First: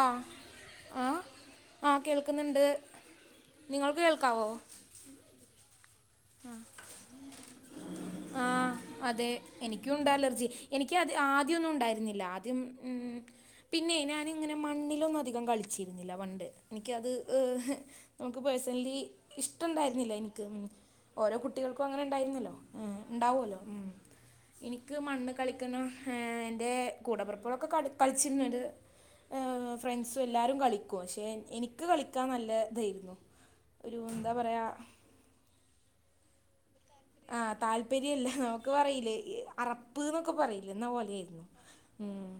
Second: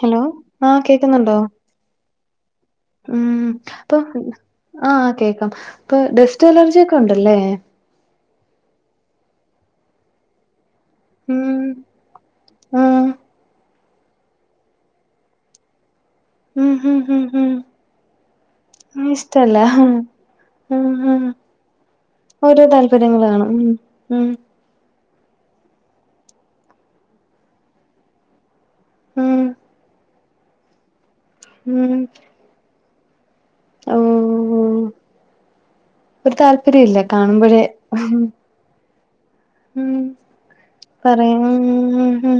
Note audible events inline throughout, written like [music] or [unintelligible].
Hello ആഹ് ആ കേക്കുന്നു ഉണ്ടോ? ആ കേൾക്കുന്നുണ്ട് ഉം നിങ്ങൾക്ക് ഇപ്പം കേൾക്കാവോ ആഹ് കേക്കാം ഇപ്പം ഡെസ്റ്റ് അലർജിയൊക്കെ ഉണ്ട് അല്ലെ ആഹ് അതെ എനിക്കും ഉണ്ട് അലർജി എനിക്ക് അത് ആദ്യം ഉം ഒന്നും ഉണ്ടായിരുന്നില്ല ആദ്യം ആഹ് ഉം പിന്നെയ് നാൻ ഇങ്ങനെ മണ്ണിലൊന്നും അധികം കളിച്ചീര്ന്നില്ല പൺ ഉം ഉം ഇൻക്കത് ഉം ഉം നമുക്ക് പേഴ്സണലി ഇഷ്ടല്ല ഉം ഇഷ്ടണ്ടായിരുന്നില്ല ഇനിക്ക് ഉം ഓരോ കുട്ടികൾക്കും അങ്ങനെ ഉണ്ടായിരുന്നല്ലോ ഓരോ ആ താല്പര്യങ്ങള് കാണും ഉണ്ടാവോല്ലോ ഉം എനിക്ക് മണ്ണ് കളിക്കുന്ന ഏ എൻ്റെ കൂടപ്പുറപ്പോളൊക്കെ കട് കളിച്ചിരുന്നത് ഉം ഏഹ് ഫ്രണ്ട്സും എല്ലാരും കളിക്കും പക്ഷെ എനിക്ക് ഉം കളിക്കാൻ നല്ല ഇതേയിരുന്നു ഒരു ന്താ പറയാ ഓഹ് ഒരു താല്പര്യല്ലേ ആഹ് താല്പര്യല്ല നമുക്ക് പറയീലേ ഉം. അറപ്പ് ന്നൊക്കെ പറയില്ലേ ന്ന പോലൊയിരുന്നു ഉം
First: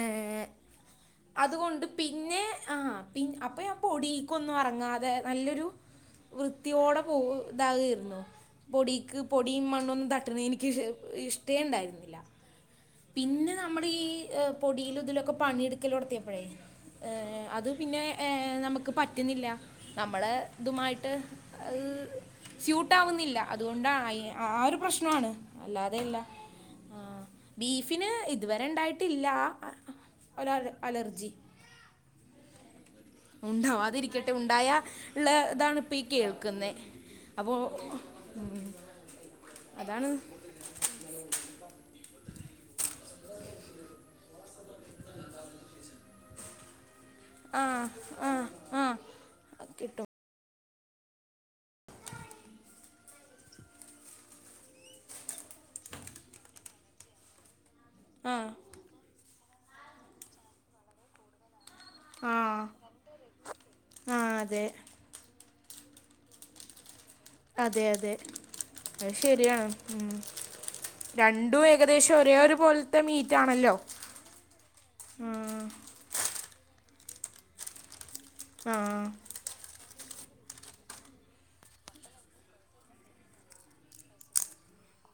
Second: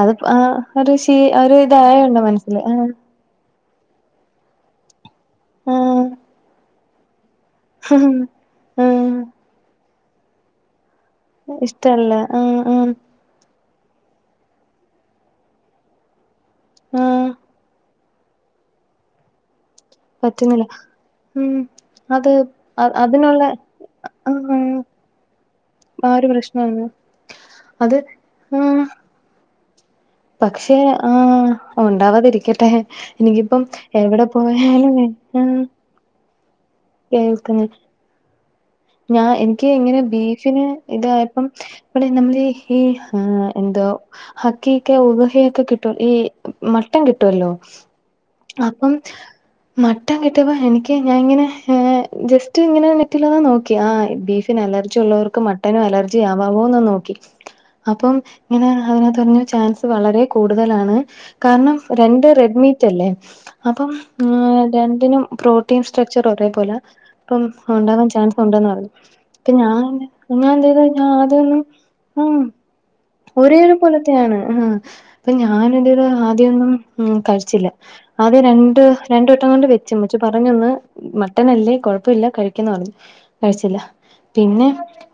അത് പ്പൊ ആഹ് ഒരു ശീല ഒര് അതുകൊണ്ട് ഇതായോണ്ടാ പിന്നെ മനസ്സിൽ ആഹ് പി അപ്പൊ ഞാൻ പൊടീക്കൊന്നും അറ്ങ്ങാതെ നല്ലൊരു ആഹ് വൃത്തിയോടെ പോവു ഇതാ [unintelligible] ആഹ് പൊടീക്ക് പൊടിയും മണ്ണൊന്നും തട്ട്ണത് എനിക്ക് ഇ ഇഷ്ടല്ല ഇഷ്ടേണ്ടായിരുന്നില്ല. ആഹ് ആഹ് പിന്നെ നമ്മള് ഈ പൊടിയിലു ഇതിലൊക്കെ പണിയെടുക്കല് തൊട്ത്തിയപ്പളെയ് ആഹ് ഏഹ് അത് പിന്നെ ഏഹ് നമുക്ക് പറ്റുന്നില്ല നമ്മളെ പറ്റുന്നില്ല ഇതുമായിട്ട് ഉം അഹ് അത് കൂട്ടാവുന്നില്ല അതിനുള്ള അതുകൊണ്ടാ ആഹ് ഒരു പ്രശ്നാണ് ആ അല്ലാതെല്ല ഒരു പ്രശ്നാണ് ആഹ് അത് ബീഫിന് ഇതുവരെ ആഹ് ഇണ്ടായിട്ടില്ല ആഹ് പക്ഷെ ആഹ്‌ ഉണ്ടാവാതിരിക്കട്ടെ എനിക്കിപ്പം എവിടെ പോയാലും ഇള്ള ഇതാണ് ഇപ്പ കേൾക്കുന്നെ കേൾക്കുന്ന് ഞാ എനിക്ക് ഇങ്ങനെ അതാണ് ബീഫിന് ഇതായപ്പം [unintelligible] നമ്മള് ഈ ആഹ് എന്തോ ഹക്കീക്ക ഉളുഹിയൊക്കെ കിട്ടൊ ഈ മട്ടൻ കി ട്ടോല്ലോ ആ ആ ആ അപ്പം കിട്ടും മട്ടൻ കിട്ടുമ്പോ എനിക്ക് ഞാൻ ഇങ്ങനെ ഏഹ് ജസ്റ്റ് ഇങ്ങനെ നെറ്റിലൊന്ന് നോക്കി ആ ബീഫിന് അലർജി ഉള്ളവർക്ക് മട്ടനും അലർ യാവാവോന്ന് നോക്കി അപ്പം ആ ഇങ്ങനെ അതിനത്ത് പർഞ്ഞു ചാൻസ് വളരെ കൂടുതലാണ് കാരണം രണ്ട് ആ റെഡ്മീറ്റ് അല്ലേ അപ്പം ആ ഉം അതെ രണ്ടിനും പ്രൊ ട്ടീൻ സ്ട്രക്ചർ ഒരേ പോലെ ഇപ്പം അതെ ഉണ്ടാവാൻ അതെ ചാൻസ് ഉണ്ടന്ന് പറഞ്ഞു അത് ഇപ്പ ശരിയാണ് ഞാന് ഉം. ഞാൻ എന്ത ചെയ്തയ്ന്നാൽ ആദ്യൊന്ന് രണ്ടും ഏകദേശം ഒരേ ഉം ഒരു പോലത്തെ മീറ്റ് ഒരേ ഒരു ആണല്ലോ പോലത്തെയാണ് ആഹ് അപ്പൊ ഉം. ഞാന് [unintelligible] ആദ്യൊന്നും ഉം കഴിച്ചില്ല ആദ്യ ആ രണ്ട് രണ്ട് വട്ടം കൊണ്ട് വെച്ചു ഇമ്മച്ചി പറഞ്ഞെന്ന് മ ട്ടനല്ലേ കുഴപ്പല്ല കഴിക്കെന്ന് പറഞ്ഞു കഴിച്ചില്ല പിന്നെ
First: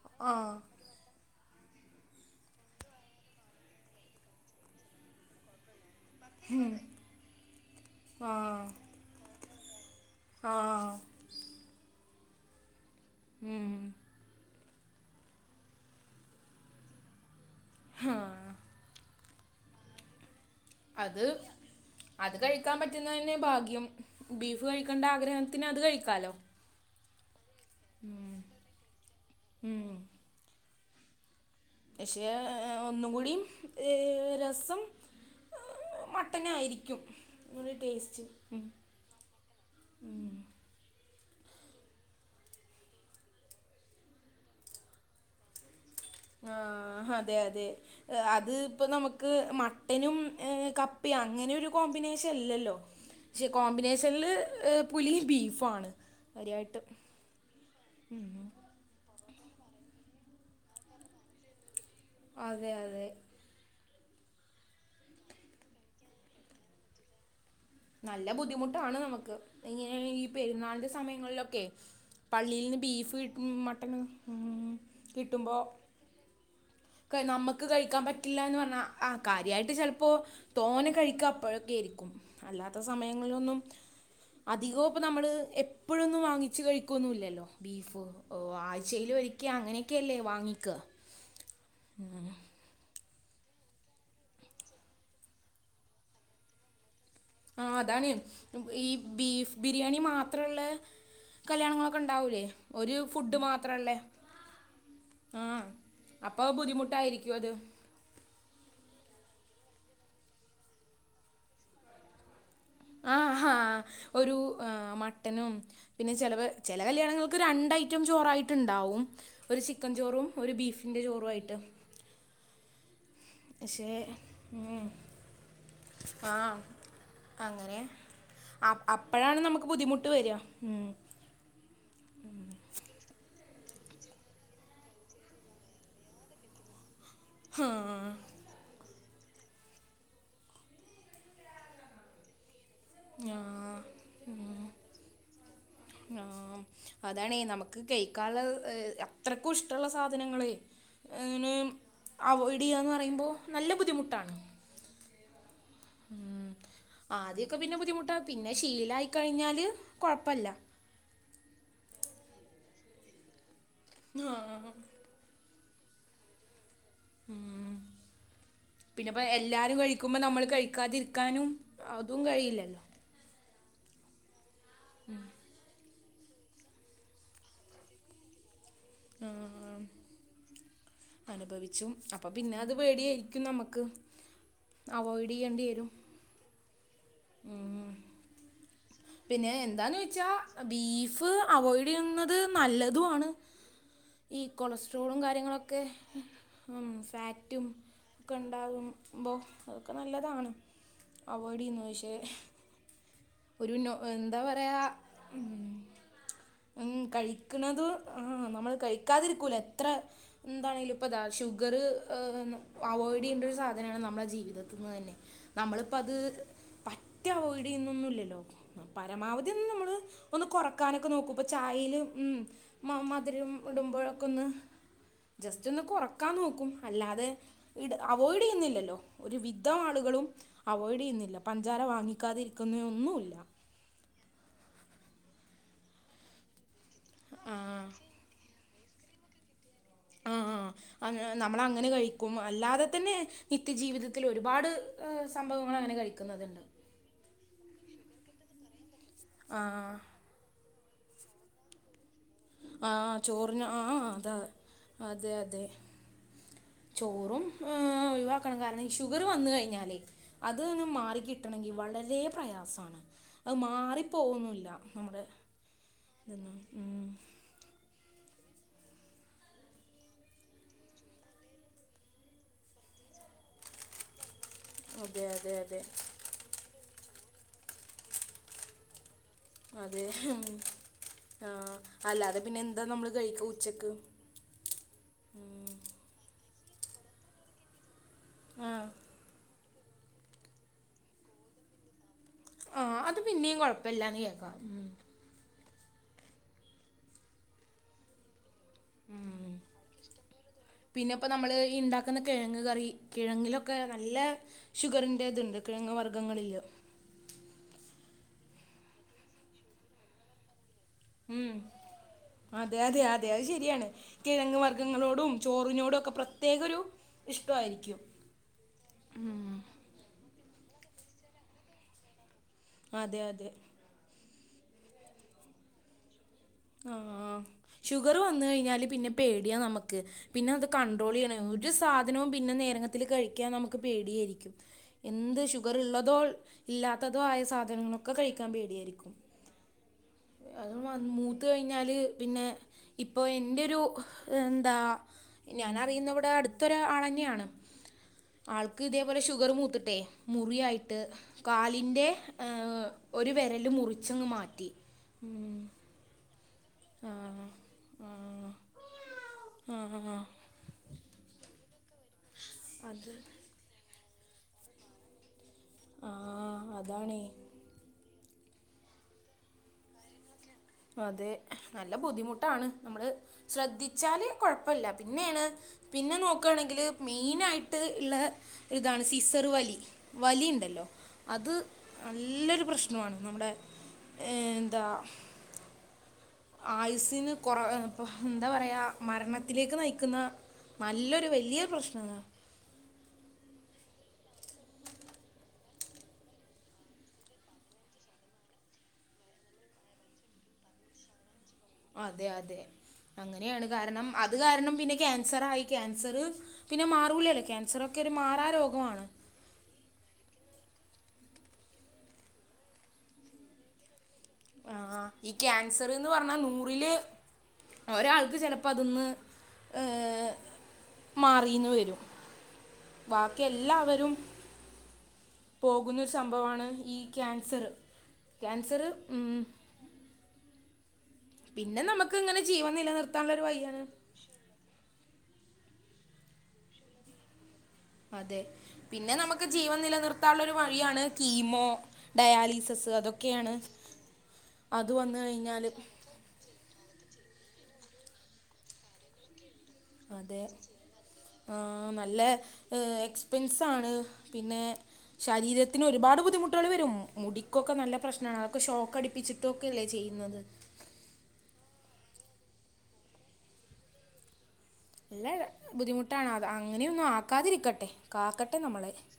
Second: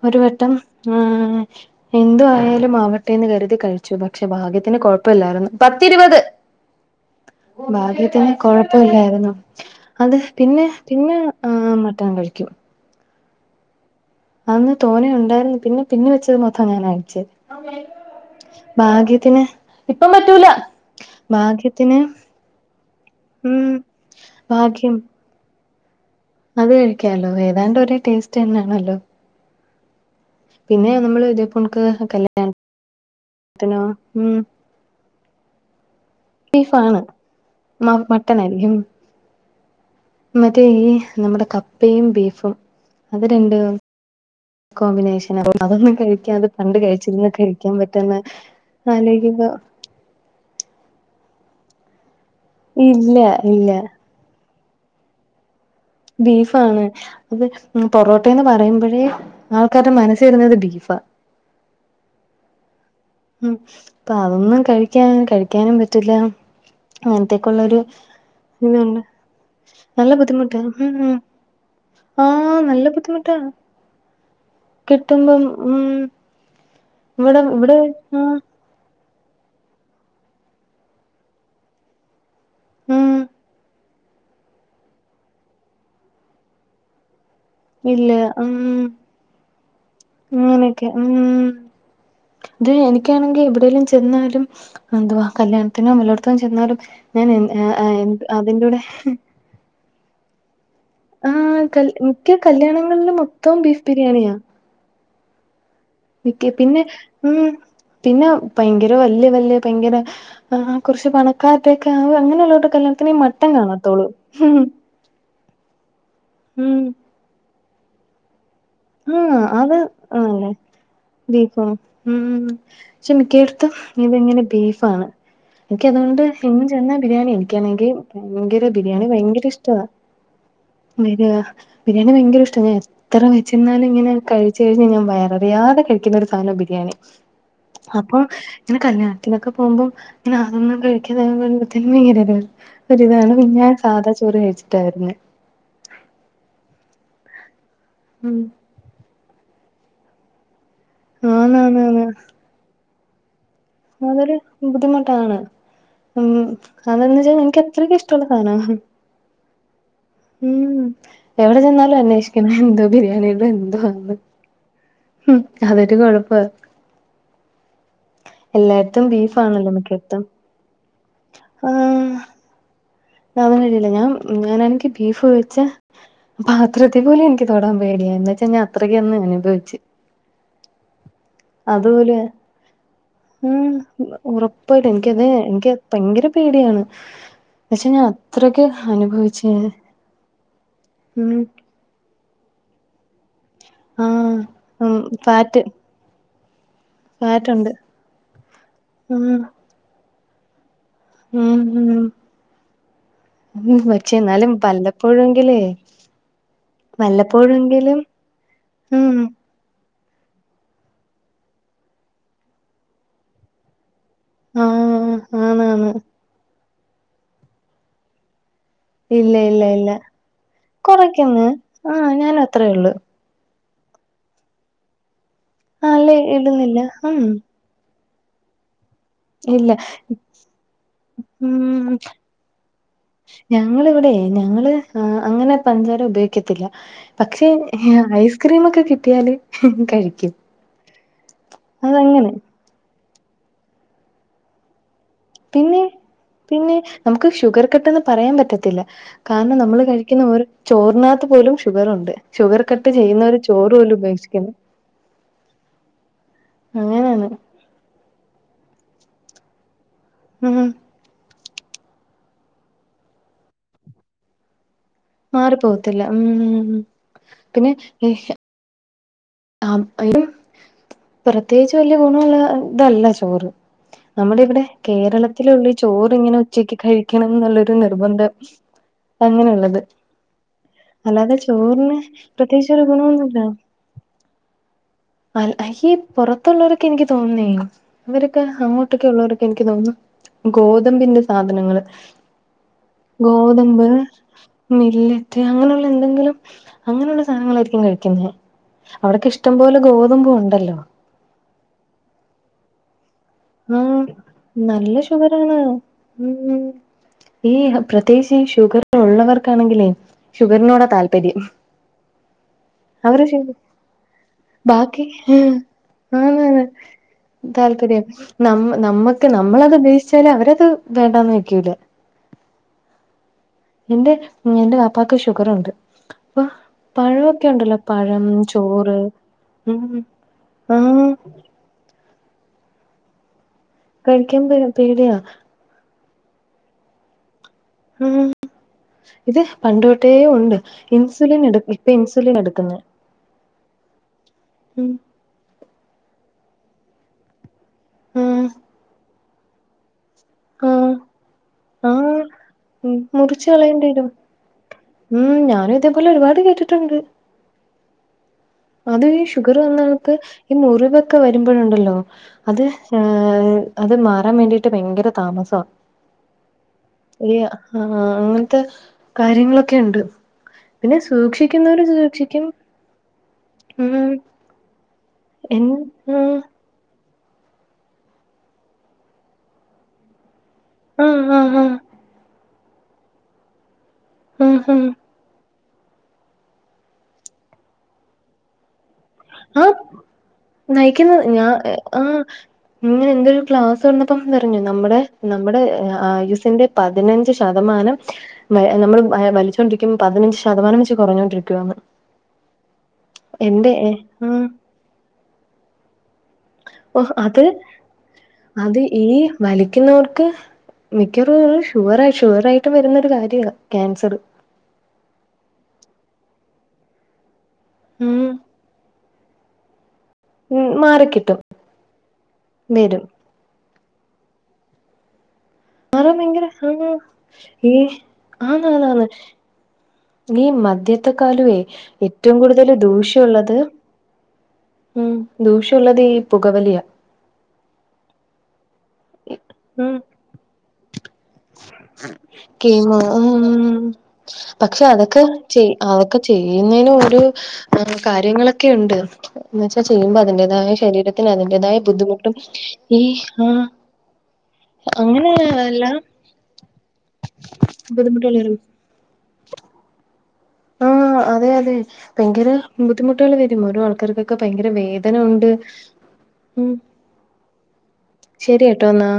ഒരു വട്ടം ആഹ് എന്ത് ആയാലും ആവട്ടെന്ന് കരുതി കഴിച്ചു പക്ഷെ ഭാഗ്യത്തിന് കൊഴപ്പല്ലായിരുന്നു പത്തിരുപത് ഭാഗ്യത്തിന് ആ കൊഴപ്പല്ലായിരുന്നു അത് ആ പിന്നെ ന്നെ ആഹ് മട്ടൻ കഴിക്കും ഉം അന്ന് തോനെ ഉണ്ടായിരുന്നു പിന്നെ പിന്ന വെച്ചത് മൊത്തം ഞാനാ കഴിച്ചേ ആഹ് ഭാഗ്യത്തിന് ഇപ്പം പറ്റൂല അത് ഭാഗ്യത്തിന് അത് കഴിക്കാൻ പറ്റുന്നതന്നെ ഉം ഭാഗ്യം ബീഫ് ഭാഗ്യം കഴിക്കണ്ട ആഗ്രഹം ത്തിന് അത് കഴിക്കാലോ അത് കഴിക്കാലോ ഏതാണ്ട് ഒരേ ടേസ്റ്റ് തന്നെയാണല്ലോ ഉം പിന്നെ നമ്മള് ഇതേ പക്ഷേ ഒന്നും കൂടിം കല്യാണത്തിനോ ഏ ഉം രസം ബീഫാണ് മട്ടനായിരിക്കും ഒരു മ ടേസ്റ്റ് മട്ടണായിരിക്കും മറ്റേ ഈ നമ്മുടെ കപ്പയും ബീഫും അത് രണ്ടും കോമ്പിനേഷൻ അഴ [unintelligible] ആഹ് അതെ അതെ അത് ഇപ്പ നമുക്ക് ആലോചിക്കുമ്പോ മ ട്ടിനും കപ്പ് അങ്ങനെ ഒരു കോമ്പിനേഷൻ ഇല്ലല്ലോ ഇല്ല പക്ഷെ ഇല്ല കോമ്പിനേഷ ഷല് പുലിം ബീഫാണ് ബീഫാണ് അത് പൊറോട്ട എന്ന് പറയുമ്പോഴേ ആൾക്കാരുടെ മനസ്സി വരുന്നത് ബീഫാ അതെ അതെ ഉം അപ്പൊ അതൊന്നും കഴിക്കാ കഴിക്കാനും പറ്റില്ല അങ്ങനത്തേക്കുള്ളൊരു നല്ല ബുദ്ധിമുട്ടാണ് ഇതുണ്ട് നമുക്ക് ഇങ്ങനെ നല്ല ഈ ബുദ്ധിമുട്ടാ പെരുന്നാളിന്റെ ഉം ഉം സമയങ്ങളിലൊക്കെ ആഹ് പള്ളിയിൽ നിന്ന് നല്ല ബീഫ് ബുദ്ധിമുട്ടാ കിട്ടും മട്ടനും ഉം കിട്ടുമ്പം ഉം ഇവിടെ നമുക്ക് ഇവിടെ കഴിക്കാൻ ആഹ് പറ്റില്ല എന്ന് പറഞ്ഞാ ആഹ് കാര്യമായിട്ട് ചിലപ്പോ തോനെ കഴിക്കുക അപ്പോഴൊക്കെ ആയിരിക്കും അല്ലാത്ത ഉം സമയങ്ങളിലൊന്നും അധികവും അപ്പൊ നമ്മള് എപ്പോഴൊന്നും വാങ്ങിച്ച് കഴിക്കുവൊന്നുംല്ലല്ലോ ബീഫ് ഇല്ല ഓ ഉം ആഴ്ചയിൽ ഒരിക്കെ അങ്ങനെയൊക്കെയല്ലേ വാങ്ങിക്കുക അങ്ങനെയൊക്കെ ഉം ഉം ഇത് എനിക്കാണെങ്കിൽ എവിടേലും ചെന്നാലും എന്തുവാ കല്യാണത്തിനോ വല്ലോടുത്തും ചെന്നാലും ഞാൻ ആ അതാണ് അതിന്റെകൂടെ ഈ ബീഫ് ബിരിയാണി മാത്രമുള്ളെ ആഹ് കൽ കല്യാണങ്ങളൊക്കെ മിക്ക ഉണ്ടാവൂലേ ഒരു കല്യാണങ്ങളിലും ഫുഡ് മൊത്തം ബീഫ് മാത്രല്ലേ ബിരിയാണിയാ ആഹ് അപ്പോ മിക്ക അത് പിന്നെ ബുദ്ധിമുട്ടായിരിക്കുവോ ഉം അത് പിന്നെ ഭയങ്കര വലിയ വലിയ ഭയങ്കര കുറച്ച് പണക്കാരത്തൊക്കെ അങ്ങനെയുള്ളോട്ട് ആഹ് ഒരു ആഹ് മട്ടനും പിന്നെ ചെല ചെല കല്യാണങ്ങൾക്ക് രണ്ട് ഐറ്റം ചോറായിട്ടുണ്ടാവും ഉം ആഹ് പ്പം ഒരു അത് ചിക്കൻ ചോറും ആണല്ലേ ഒരു ബീഫിൻ്റെ ചോറും ആയിട്ട് ബീഫും ഉം പക്ഷെ മിക്കടുത്തും ഇതിങ്ങനെ ഉം, ബീഫാണ് എനിക്ക് അതുകൊണ്ട് ആ ഇന്ന് ചെന്നാ ബിരിയാണി അങ്ങനെ എനിക്കാണെങ്കി ഭയങ്കര അ- ബിരിയാണി അപ്പോഴാണ് ഭയങ്കര നമുക്ക് ഇഷ്ടവാ ബുദ്ധിമുട്ട് വരിക ഉം. ബരിയാ ബിരിയാണി ഭയങ്കര ഇഷ്ട ഞാൻ എത്ര ചെന്നാല് എന്നും ഇങ്ങനെ കഴിച്ച് കഴിച്ച് ഞാൻ വയററിയാതെ കഴിക്കുന്ന ഒരു സാധനാ ബിരിയാണി ഹാ, അപ്പൊ ഇങ്ങനെ കല്യാണത്തിനൊക്കെ പോകുമ്പോം ഞാൻ അതൊന്നും കഴി ന് പറയുമ്പത്തേനും ഭയങ്കര ഒരിതാണ് ഞാൻ സാധാ ചോറ് കഴിച്ചിട്ടാ വരുന്നെ ആഹ് അതാണ് നമുക്ക് ഉം കൈക്കാള്ളത് അത്രക്കും ഇഷ്ടമുള്ള സാധനങ്ങളെ അങ്ങനെ ആന്ന് ആന്ന് ആന്ന് അവോയ്ഡ് ചെയ്യാന്ന് പറയുമ്പോൾ നല്ല അതൊരു ബുദ്ധിമുട്ടാണ് ബുദ്ധിമുട്ടാണ് ഉം അതെന്ന് വെച്ചാൽ ആദ്യമൊക്കെ എനിക്ക് പിന്നെ അത്രക്ക് ബുദ്ധിമുട്ടാ ഇഷ്ടമുള്ള പിന്നെ സാധനാ ശീലായി കഴിഞ്ഞാല് കൊഴപ്പല്ല ഉം എവിടെ ചെന്നാലും അന്വേഷിക്കണം എന്തോ ബിരിയാണിയുടെ എന്തോ ആന്ന് ആഹ് ഉം അതൊരു കുഴപ്പാ ഉം എല്ലായിടത്തും പിന്നെപ്പോ ബീഫാണല്ലോ എല്ലാരും കഴിക്കുമ്പോ മിക്കയിടത്തും നമ്മള് കഴിക്കാതിരി ക്കാനും അതും കഴിയില്ലല്ലോ ഇതാവാൻ കഴിയില്ല ഞാൻ ഞാനാണെങ്കിം ബീഫ് വെച്ചാ പാത്രത്തി പോലും എനിക്ക് തൊടാൻ പേടിയാ എന്ന് വച്ചാ ഞാൻ അത്രക്ക് ഒന്ന് ആഹ് അനുഭവിച്ചു അനുഭവിച്ചും അതുപോലെ അപ്പൊ പിന്നെ അത് പേടിയായിരിക്കും ഉം നമുക്ക് ഉറപ്പായിട്ടും എനിക്കത് അവോയ്ഡ് ചെയ്യേണ്ടി എനിക്ക് അത് വരും ഭയങ്കര പേടിയാണ് പക്ഷെ ഞാൻ അത്രക്ക് അനുഭവി പിന്നെ എന്താന്ന് വെച്ചാ ബീഫ് ഉം അവോയ്ഡ് ചെയ്യുന്നത് നല്ലതും ആണ് ആഹ് ഈ ഉം കൊളസ്ട്രോളും ഫാറ്റ് കാര്യങ്ങളൊക്കെ ഉം ഫാറ്റും ഫാറ്റുണ്ട് ഉം ഒക്കെയുണ്ടാകുമ്പോ അതൊക്കെ നല്ലതാണ്. ഉം അവോയ്ഡ് ചെയ്യുന്നു ഉം പക്ഷേ ഒരു ഉം നോ പക്ഷെ എന്താ എന്നാലും പറയാ വല്ലപ്പോഴെങ്കിലേ ഉം കഴിക്കണത് വല്ലപ്പോഴെങ്കിലും ആഹ് നമ്മള് ഉം കഴിക്കാതിരിക്കൂലെ? ത്ര ന്താണെലും പ്പതാ ഷുഗറ് ഏ അവോയ്ഡ് യ്യണ്ട ഒരു സാധന നമ്മ മ്മള ജീവിതത്തിന്ന് തന്നെ ആഹ് ആന്നാന്ന് നമ്മളിപ്പോ അത് പറ്റേ അവോയോയിഡ് യ്യുന്നൊന്നുംല്ലല്ലോ ഇല്ല പരമാവധി ഇല്ല ഒന്ന് നമ്മള് ഇല്ല ഒന്ന് കൊറക്കാനൊക്കെ നോക്കും ഇപ്പ കൊറയ്ക്കുന്ന് ചായയില് ആഹ് ഉം ഞാനും അത്രേ ഒള്ളൂ മ മധു ധുരം ഇടുമ്പോഴൊക്കൊന്ന് ജസ്റ്റൊന്ന് അല്ലേ കൊറക്കാൻ നോക്കും ഇടുന്നില്ല ഉം അല്ലാതെ ഇട് അവോയ്ഡ് യ്യൊന്നില്ലല്ലോ? ഒരു ഇല്ല വിധം ആളുകളും അവോയ്ഡ് യ്യുന്നില്ല പഞ്ചാര വാങ്ങിക്കാതിരിക്കുന്നെ ഒന്നുല്ല. ഞങ്ങളിവടെയ് ഞങ്ങള് അ അങ്ങനെ പഞ്ചാര ഉപയോഗ ക്കത്തില്ല പക്ഷേ ആ ഐസ്ക്രീമൊക്കെ കിട്ടിയാല് കഴ ആഹ് ആഹ് ആ അങ്ങ് നമ്മളങ്ങനെ കഴിക്കും അല്ലാതെ തെന്നെ നിത്യജീവിതത്തിലൊരുപാട് ഏ സംഭവങ്ങൾ പിന്നെ അങ്ങനെ കഴിക്കു പിന്നെ നമുക്ക് ഷുഗർ കട്ടെന്ന് പറയാൻ പറ്റത്തില്ല കാരണം ആ നമ്മള് കഴിക്കുന്ന ഓരോ ചോറിനകത്ത് പോലും ഷുഗറുണ്ട് ഷുഗർ കട്ട് ആ ചെയ്യുന്നൊരു ചോറിന് ചോറ് ആ പോലും അതാ ഉപേക്ഷിക്കുന്ന. അതെ അതെ ചോറും ഏ ഒയിവാക്കണം കാരണംഈ ഷുഗറ് വന്ന് കഴിഞ്ഞാലേയ് അത് ഉം ന്ന് മാറിക്കി കിട്ടണെങ്കിൽ വളരെ പ്രയാസാണ് അത് മാറിപ്പോകൊന്നുല്ല. മാറി പോകത്തില്ല ഉം ഉം പിന്നെ ഈ ആം അയിര് പ്രത്യേകിച്ച് വല്ല്യേ ഗുണള്ള തല്ല ചോറ് നമ്മുടെ ഇവിടെ അതെ അതെ കേരളത്തിലൊള്ളു ഈ അതെ ചോറ് ഇങ്ങനെ ഉച്ചക്ക് കഴിക്കണം എന്നുള്ളൊരു നിർബന്ധം. അങ്ങനെയുള്ളത് അതെ അല്ലാതെ ആഹ് ചോറിന് അല്ലാതെ പിന്നെ പ്രത്യേകിച്ച് എന്താ ഒരു നമ്മള് ഗുണമൊന്നുമില്ല കഴിക്ക ഉച്ചക്ക് അ അയ്യേ പൊറത്തുള്ളോരൊക്കെ എനിക്ക് തോനുന്നേയ് ഇവരൊക്കെ ആ അങ്ങോട്ടൊക്കെ ഉള്ളവർ എനിക്ക് തോന്നുന്നു ഗോതമ്പിന്റെ സാധനങ്ങള് ആ അത് പിന്നെയും ഗോതമ്പ് കുഴപ്പമില്ലാന്ന് കേൾക്കാം ഉം. നെല്ല് തെ അങ്ങനുള്ള എന്തെങ്കിലും അങ്ങനെയുള്ള സാധനങ്ങളായിരിക്കും കഴിക്കുന്ന. അവർക്ക ഉം. ഇഷ്ടംപോലെ ഗോതമ്പൂ ഉണ്ടല്ലോ? പിന്നെ പ്പോ നമ്മള് ഈ ണ്ടാക്കുന്ന കിഴങ് കറി കിഴങ്ങിലൊ ക്കെ ആഹ് നല്ല നല്ല ഷുഗറിന്റെ ഷുഗറാണ് ത്ണ്ട് കിഴങ്ങ് വർഗ്ഗങ്ങളില്. ഉം ഈ ഹ് പ്രത്യേകിച്ചീ ഷുഗർ ഉള്ളവർക്കാണെങ്കിലേയ് ഷുഗറിനോട താല്പ ഉം അതെ അതെ അവര് അതെ അത് ശരിയാണ്. കിഴങ്ങ് ബാക്കി വർഗ്ഗങ്ങളോടും ചോറിനോടൊക്കെ പ്രത്യേക ഒരു ഇഷ്ടമായിരിക്കും രിയോ നമ്മ നമ്മക്ക് ഉം. നമ്മളത് ഉപേശിച്ചാല് അവരത് വേണ്ടാന്ന് വെയ്ക്കൂല. അതെ അതെ എന്റെ ഞ്ഞിന്റെ വാപ്പാക്ക് ഷുഗറുണ്ട് അപ്പൊ ആഹ് പഴമൊക്കെ ഉണ്ടല്ലോ ഷുഗറ് പഴം വന്ന് കഴിഞ്ഞാല് ചോറ് പിന്നെ പേടിയാ ഉം നമ്മക്ക് പിന്നെ അത് ആഹ് കണ്ട്രോളിയ്യാനെയ് ഒരു സാധനവും പിന്നെ നേരങ്ങത്തില് കഴിക്കാൻ നമുക്ക് കഴിക്കാൻ പേടിയായിരിക്കും പേ പേടിയാ എന്ത് ഷു ഗറുള്ളതോ ഇല്ലാത്തതോ ആയ സാധ നങ്ങളൊക്കെ ആഹ് കഴിക്കാൻ പേടിയായിരിക്കും ഇത് പണ്ട് തൊട്ടേ ഉണ്ട് അത് ഇൻസുലിൻ ത് എടു ഇപ്പൊ കഴിഞ്ഞാല് ഇൻസുലിൻ പിന്നെ എടുക്കുന്നെ ഇപ്പോ ഇൻന്റെരു എന്താ ഉം ഞാനറിയുന്ന വ്ടെ അടുത്തൊരാ ആൾ തന്നെയാണ്. ആഹ് ആൾക്ക് ഇതേപോലെ ഷുഗർ മൂത്തിട്ടെയ് ആഹ് മുറിയായിട്ട് കാലിന്റെ ആഹ് ഏ ഉം ഒരു മുറിച്ച് വെരല് കളയേണ്ടി വരും മുറിച്ചങ്ങ് മാറ്റി. ഉം ഞാനും ഇതേപോലെ ഒരുപാട് കേട്ടിട്ടുണ്ട്. ആ ആ ആഹ് അത് ഈ ഷുഗറ് വന്ന ആൾക്ക് ഈ മുറിവൊക്കെ വരുമ്പോഴുണ്ടല്ലോ അത് ഏ അത് മാറാൻ വേണ്ടിട്ട് ഭയങ്കര താമസ ആ അതാണേ ഒര് ആ അങ്ങനത്തെ കാര്യങ്ങളൊക്കെണ്ട് അതെ നല്ല ബുദ്ധിമുട്ടാണ് നമ്മള് ഉം ശ്രദ്ധിച്ചാല് കൊഴപ്പല്ല പിന്നെയാണ് എൻ പിന്നെ ആഹ് നോക്കുകയാണെങ്കില് മെയിനായിട്ട് ള്ള ഇതാണ് സിസർ വലി വലി ഉണ്ടല്ലോ ആഹ് അത് ആഹ് ആഹ് നല്ലൊരു പ്രശ്നമാണ് നമ്മുടെ ഏയ് ആഹ് എന്താ ആയുസിന് കൊറവ എന്താ പറയാ മരണ ആഹ് നയിക്കുന്ന ഞാ വലിയ ആഹ് പ്രശ്നമാണ് ഇങ്ങനെ എന്തൊരു ക്ലാസ് വന്നപ്പം പറഞ്ഞു നമ്മുടെ നമ്മുടെ ആയുസിന്റെ പതിനഞ്ച് ശതമാനം നമ്മൾ വലിച്ചോണ്ടിരിക്കുമ്പോ പതിനഞ്ച് ശതമാനം വെച്ച് കുറഞ്ഞോണ്ടിരിക്കുവാണ് അതെ അതെ അങ്ങനെയാണ് കാരണം അത് ആഹ് കാരണം പിന്നെ ക്യാൻസർ ആയി ക്യാൻസറ് പിന്നെ ഓഹ് മാറൂലല്ലേ അത് ക്യാൻസറൊക്കെ ഒരു മാറാ അത് രോഗമാണ് ഈ വലിക്കുന്നവർക്ക് മിക്കവറും ഷുഗർ ഷുഗറായിട്ട് വരുന്നൊരു കാര്യ ക്യാൻസർ ആഹ് ഈ ക്യാൻസർന്ന് പറഞ്ഞ നൂറില് ഉം ഒരാൾക്ക് ചെലപ്പോ അതൊന്ന് ഉം മാറിക്കിട്ടും മാറീന്ന് വരും വരും ബാക്കി എല്ലാവരും പോകുന്നൊരു മാറാൻ ഭയങ്കര സംഭവമാണ് ആഹ് ഈ ക്യാൻസർ ഈ ക്യാൻസറ് ആന്നാന്നാന്ന് ഉം ഈ മദ്യത്തെ കാളുവേ പിന്നെ നമുക്ക് ഏറ്റവും ഇങ്ങനെ ജീവൻ കൂടുതൽ ദൂഷ്യ നിലനിർത്താനുള്ള ഒരു ഉള്ളത് വഴിയാണ് ഉം ദൂഷ്യം ള്ളത് ഈ പുകവലിയാ അതെ പിന്നെ നമുക്ക് ജീവൻ ഉം നിലനിർത്താനുള്ള ഒരു വഴിയാണ് കീമോ ഡയാലിസിസ് കീമോ അതൊക്കെയാണ് പക്ഷെ അത് വന്ന് അതൊക്കെ കഴിഞ്ഞാൽ ചെയ ക്കെ ചെയ്യുന്നതിന് ഒരു കാര്യങ്ങളൊക്കെ ഉണ്ട് വെച്ചാ ചെയ്യുമ്പോ അതെ അതിന്റേതായ ശരീരത്തിന് അതിന്റേതായ ആഹ് നല്ല ബുദ്ധിമുട്ടും ഈ ആ എക്സ്പെൻസാണ് പിന്നെ അങ്ങനെ ശരീരത്തിന് അല്ല ഒരുപാട് ബുദ്ധിമുട്ട് ട്ടേൾ വരും മുടിക്കൊക്കെ നല്ല ബുദ്ധിമുട്ടുകൾ പ്രശ്നമാണ് വരും അതൊക്കെ ഷോക്ക് അടിപ്പിച്ചിട്ടും ഒക്കെല്ലേ ചെയ്യുന്നത് ആഹ് അതെ അതെ ഭയങ്കര ബുദ്ധിമുട്ടുകൾ വരും ഓരോ ആൾക്കാർക്കൊക്കെ ഭയങ്കര വേദ നല്ല ബുദ്ധിമുട്ടാണ് അത് അങ്ങനെയൊന്നും ആക്കാതിരിക്കട്ടെ കാക്കട്ടെ ശരി കേട്ടോ നമ്മളെ എന്നാ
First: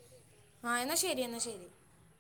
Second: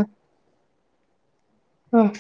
ആഹ് എന്നാ ശരി എന്നാ ശരി ആഹ്